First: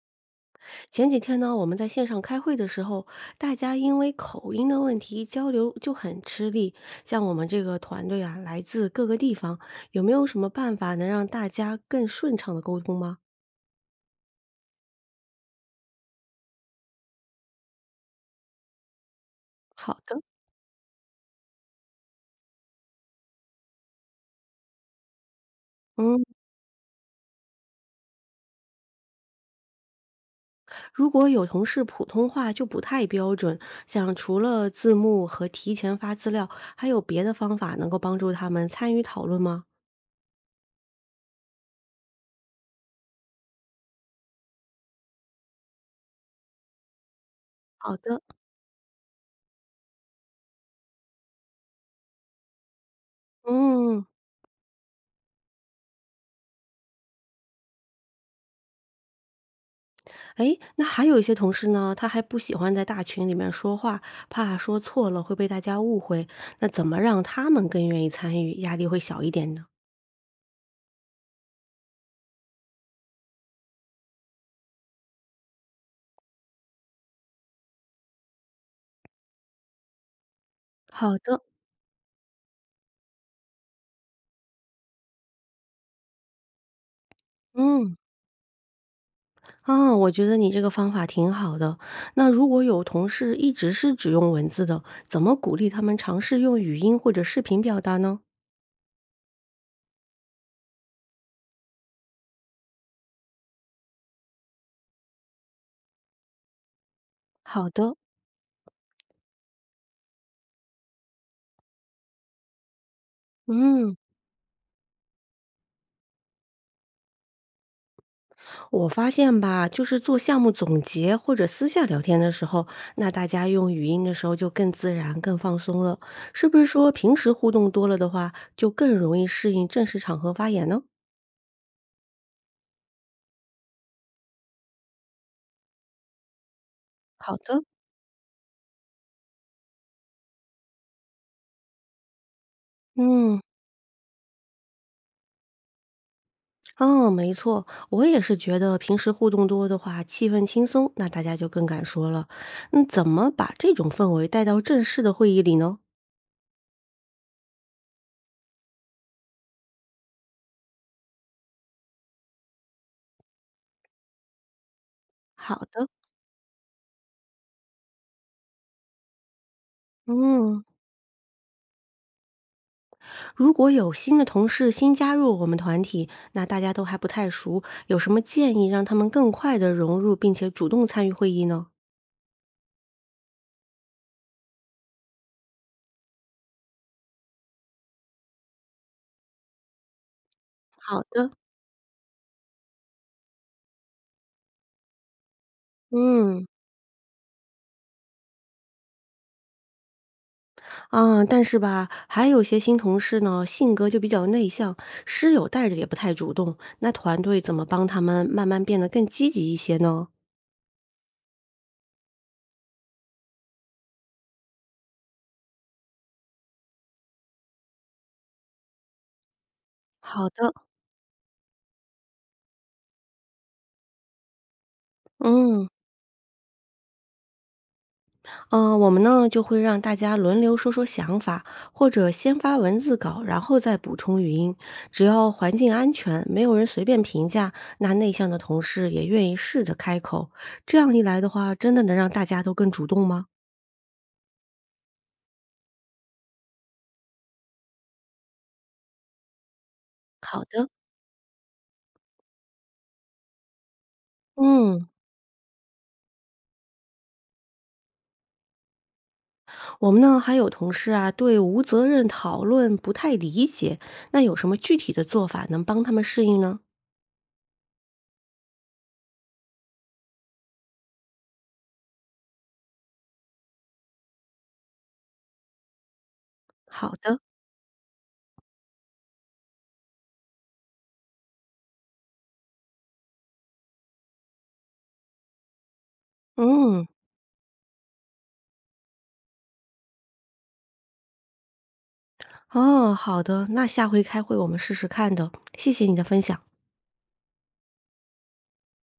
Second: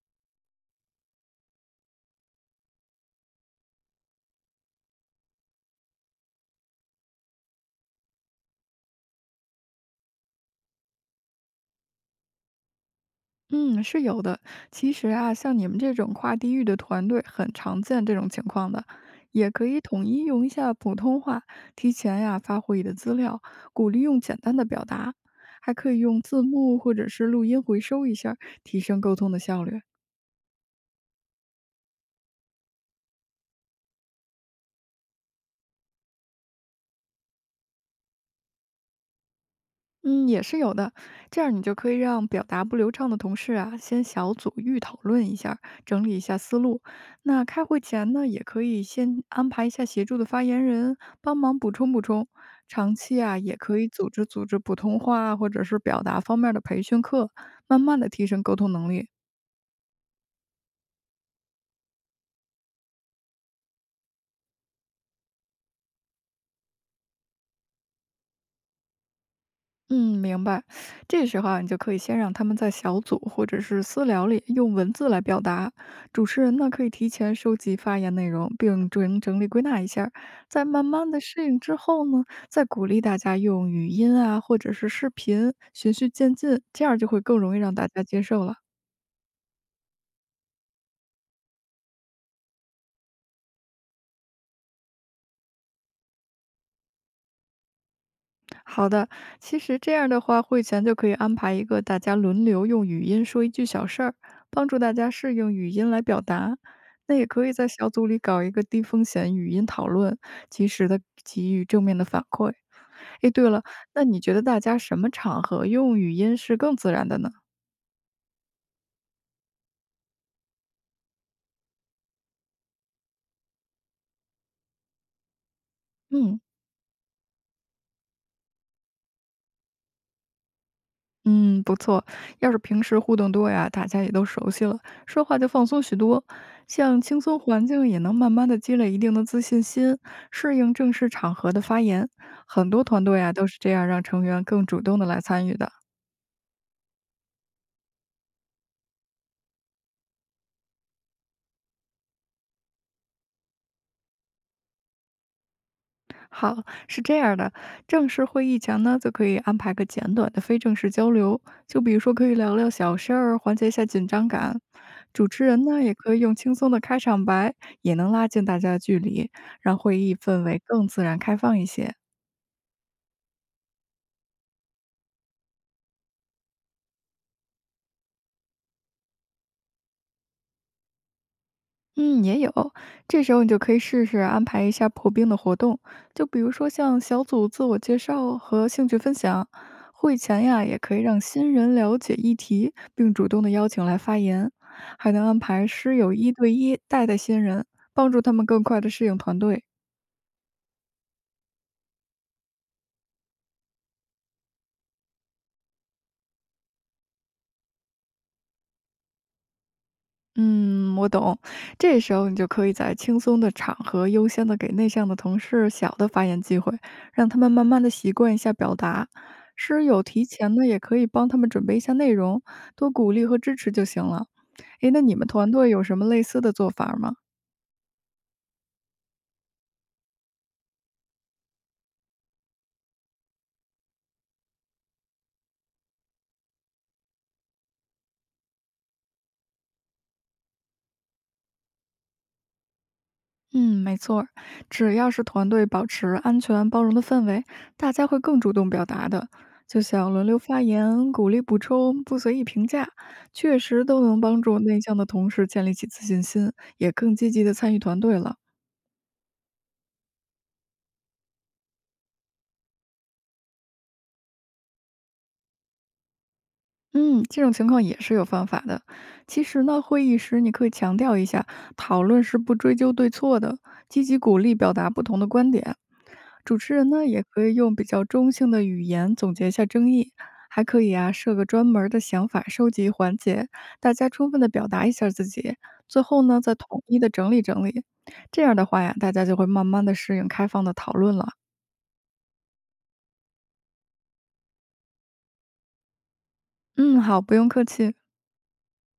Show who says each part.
Speaker 1: 前几天呢，我们在线上开会的时候，大家因为口音的问题交流就很吃力。像我们这个团队啊，来自各个地方，有没有什么办法能让大家更顺畅的沟通吗？
Speaker 2: 嗯，是有的。其实啊，像你们这种跨地域的团队，很常见这种情况的，也可以
Speaker 1: 好
Speaker 2: 统
Speaker 1: 的，
Speaker 2: 一用一下普通话，提前呀、发会议的资料，鼓励用简单的表达，还可以用
Speaker 1: 嗯。
Speaker 2: 字幕或者是录音回收一下儿，提升沟通的效率。
Speaker 1: 如果有同事普通话就不太标准，像除了字幕和提前发资料，还有别的方法能够帮助他们参与讨论吗？
Speaker 2: 嗯，也是有的。这样你就可以让表达不流畅的同事啊，先小组预讨论一下儿，整理一下思路。那开会
Speaker 1: 好
Speaker 2: 前
Speaker 1: 的，
Speaker 2: 呢，也可以先安排一下协助的发言人，帮忙补充补充。长期啊，也可以
Speaker 1: 嗯。
Speaker 2: 组织组织普通话或者是表达方面儿的培训课，慢慢的提升沟通能力。
Speaker 1: 诶，那还有一些同事呢，他还不喜欢在大群里面说话，怕说错了会被大家误会。那怎么让他们更愿意参与，压力会小一点呢？
Speaker 2: 嗯，明白。这时候啊，你就可以先让他们在小组或者是私聊里用文字来表达，主持人呢可以提前收集发言内容，并整整理归纳一下儿，在慢慢
Speaker 1: 好
Speaker 2: 的
Speaker 1: 的，
Speaker 2: 适应之后呢，再鼓励大家用语音啊或者是视频循序渐进，这样就会更容易让大
Speaker 1: 嗯，
Speaker 2: 家接受了。
Speaker 1: 啊，我觉得你这个方法挺好的。那如果有同事一直是只用文字的，怎么鼓励他们尝试用语音或者视频表达呢？
Speaker 2: 好的，其实这样的话，会前就可以安排一个大家轮流用语音说一句小事儿，帮助大家适应语音来表达。那也可以在
Speaker 1: 好
Speaker 2: 小
Speaker 1: 的，
Speaker 2: 组里搞一个低风险语音讨论，及时的给予正面的反馈。诶，对了，
Speaker 1: 嗯。
Speaker 2: 那你觉得大家什么场合用语音是更自然的呢？
Speaker 1: 我发现吧，就是做项目总结或者私下聊天的时候，那大家用语音的时候就更自然、更放松了。
Speaker 2: 嗯。
Speaker 1: 是不是说平时互动多了的话，就更容易适应正式场合发言呢？
Speaker 2: 嗯，不错。要是平时互动多呀，大家也都熟悉了，说话就放松许多。像轻
Speaker 1: 好
Speaker 2: 松
Speaker 1: 的，
Speaker 2: 环境也能慢慢的积累一定的自信心，适应正式场合的发言。很多团队啊
Speaker 1: 嗯，
Speaker 2: 都是这样让成员更主动的来参与的。
Speaker 1: 哦，没错，我也是觉得平时互动多的话，气氛轻松，那大家就更敢说了。那怎么把这种氛围带到正式的会议里呢？
Speaker 2: 好，是这样的，正式会议前呢，就可以安排个简短的非正式交流，就比如说可以聊聊小事儿，缓解一下紧张感。主持
Speaker 1: 好
Speaker 2: 人呢，
Speaker 1: 的，
Speaker 2: 也可以用轻松的开场白，也能拉近大家的距离，让会议氛围
Speaker 1: 嗯。
Speaker 2: 更自然开放一些。
Speaker 1: 如果有新的同事新加入我们团体，那大家都还不太熟，有什么建议让他们更快的融入并且主动参与会议呢？
Speaker 2: 嗯，也有。这时候你就可以试试安排一下破冰的活动，就比如说像小组自我介绍和兴趣分享。会前呀，也可以
Speaker 1: 好
Speaker 2: 让
Speaker 1: 的，
Speaker 2: 新人了解议题，并主动的邀请来发言，还能安排师友一
Speaker 1: 嗯
Speaker 2: 对一带带新人，帮助他们更快的适应团队。
Speaker 1: 啊，但是吧，还有些新同事呢，性格就比较内向，师友带着也不太主动，那团队怎么帮他们慢慢变得更积极一些呢？
Speaker 2: 嗯，我懂。这时候你就可以在轻松的场合，优先的给内向的同事小的发言机会，让他们慢慢的习惯一下表达。室友提
Speaker 1: 好的，
Speaker 2: 前呢，也可以帮他们准备一下内容，多鼓励和支持就行了。诶，那你们团
Speaker 1: 嗯。
Speaker 2: 队有什么类似的做法吗？
Speaker 1: 嗯，我们呢就会让大家轮流说说想法，或者先发文字稿，然后再补充语音。只要环境安全，没有人随便评价，那内向的同事也愿意试着开口。这样一来的话，真的能让大家都更主动吗？
Speaker 2: 嗯，没错儿，只要是团队保持安全包容的氛围，大家会更主动表达的。就像轮流
Speaker 1: 好
Speaker 2: 发
Speaker 1: 的。
Speaker 2: 言、鼓励补充、不随意评价，确实都能帮助内
Speaker 1: 嗯，
Speaker 2: 向的同事建立起自信心，也更积极的参与团队了。
Speaker 1: 我们呢还有同事啊，对无责任讨论不太理解，那有什么具体的做法能帮他们适应呢？
Speaker 2: 嗯，这种情况也是有方法的。其实呢，会议时你可以强调一下，讨论是不追究对错的，积极鼓励表达不同的观点，主持人
Speaker 1: 好
Speaker 2: 呢，
Speaker 1: 的，
Speaker 2: 也可以用比较中性的语言总结一下争议，还可以啊设个专门儿的想法收集环节，大家充分的表达一下自己，最后呢再统
Speaker 1: 嗯，
Speaker 2: 一的整理整理。这样的话呀，大家就会慢慢的适应开放的讨论了。
Speaker 1: 哦，好的，那下回开会我们试试看的，谢谢你的分享。
Speaker 2: 嗯，好，不用客气。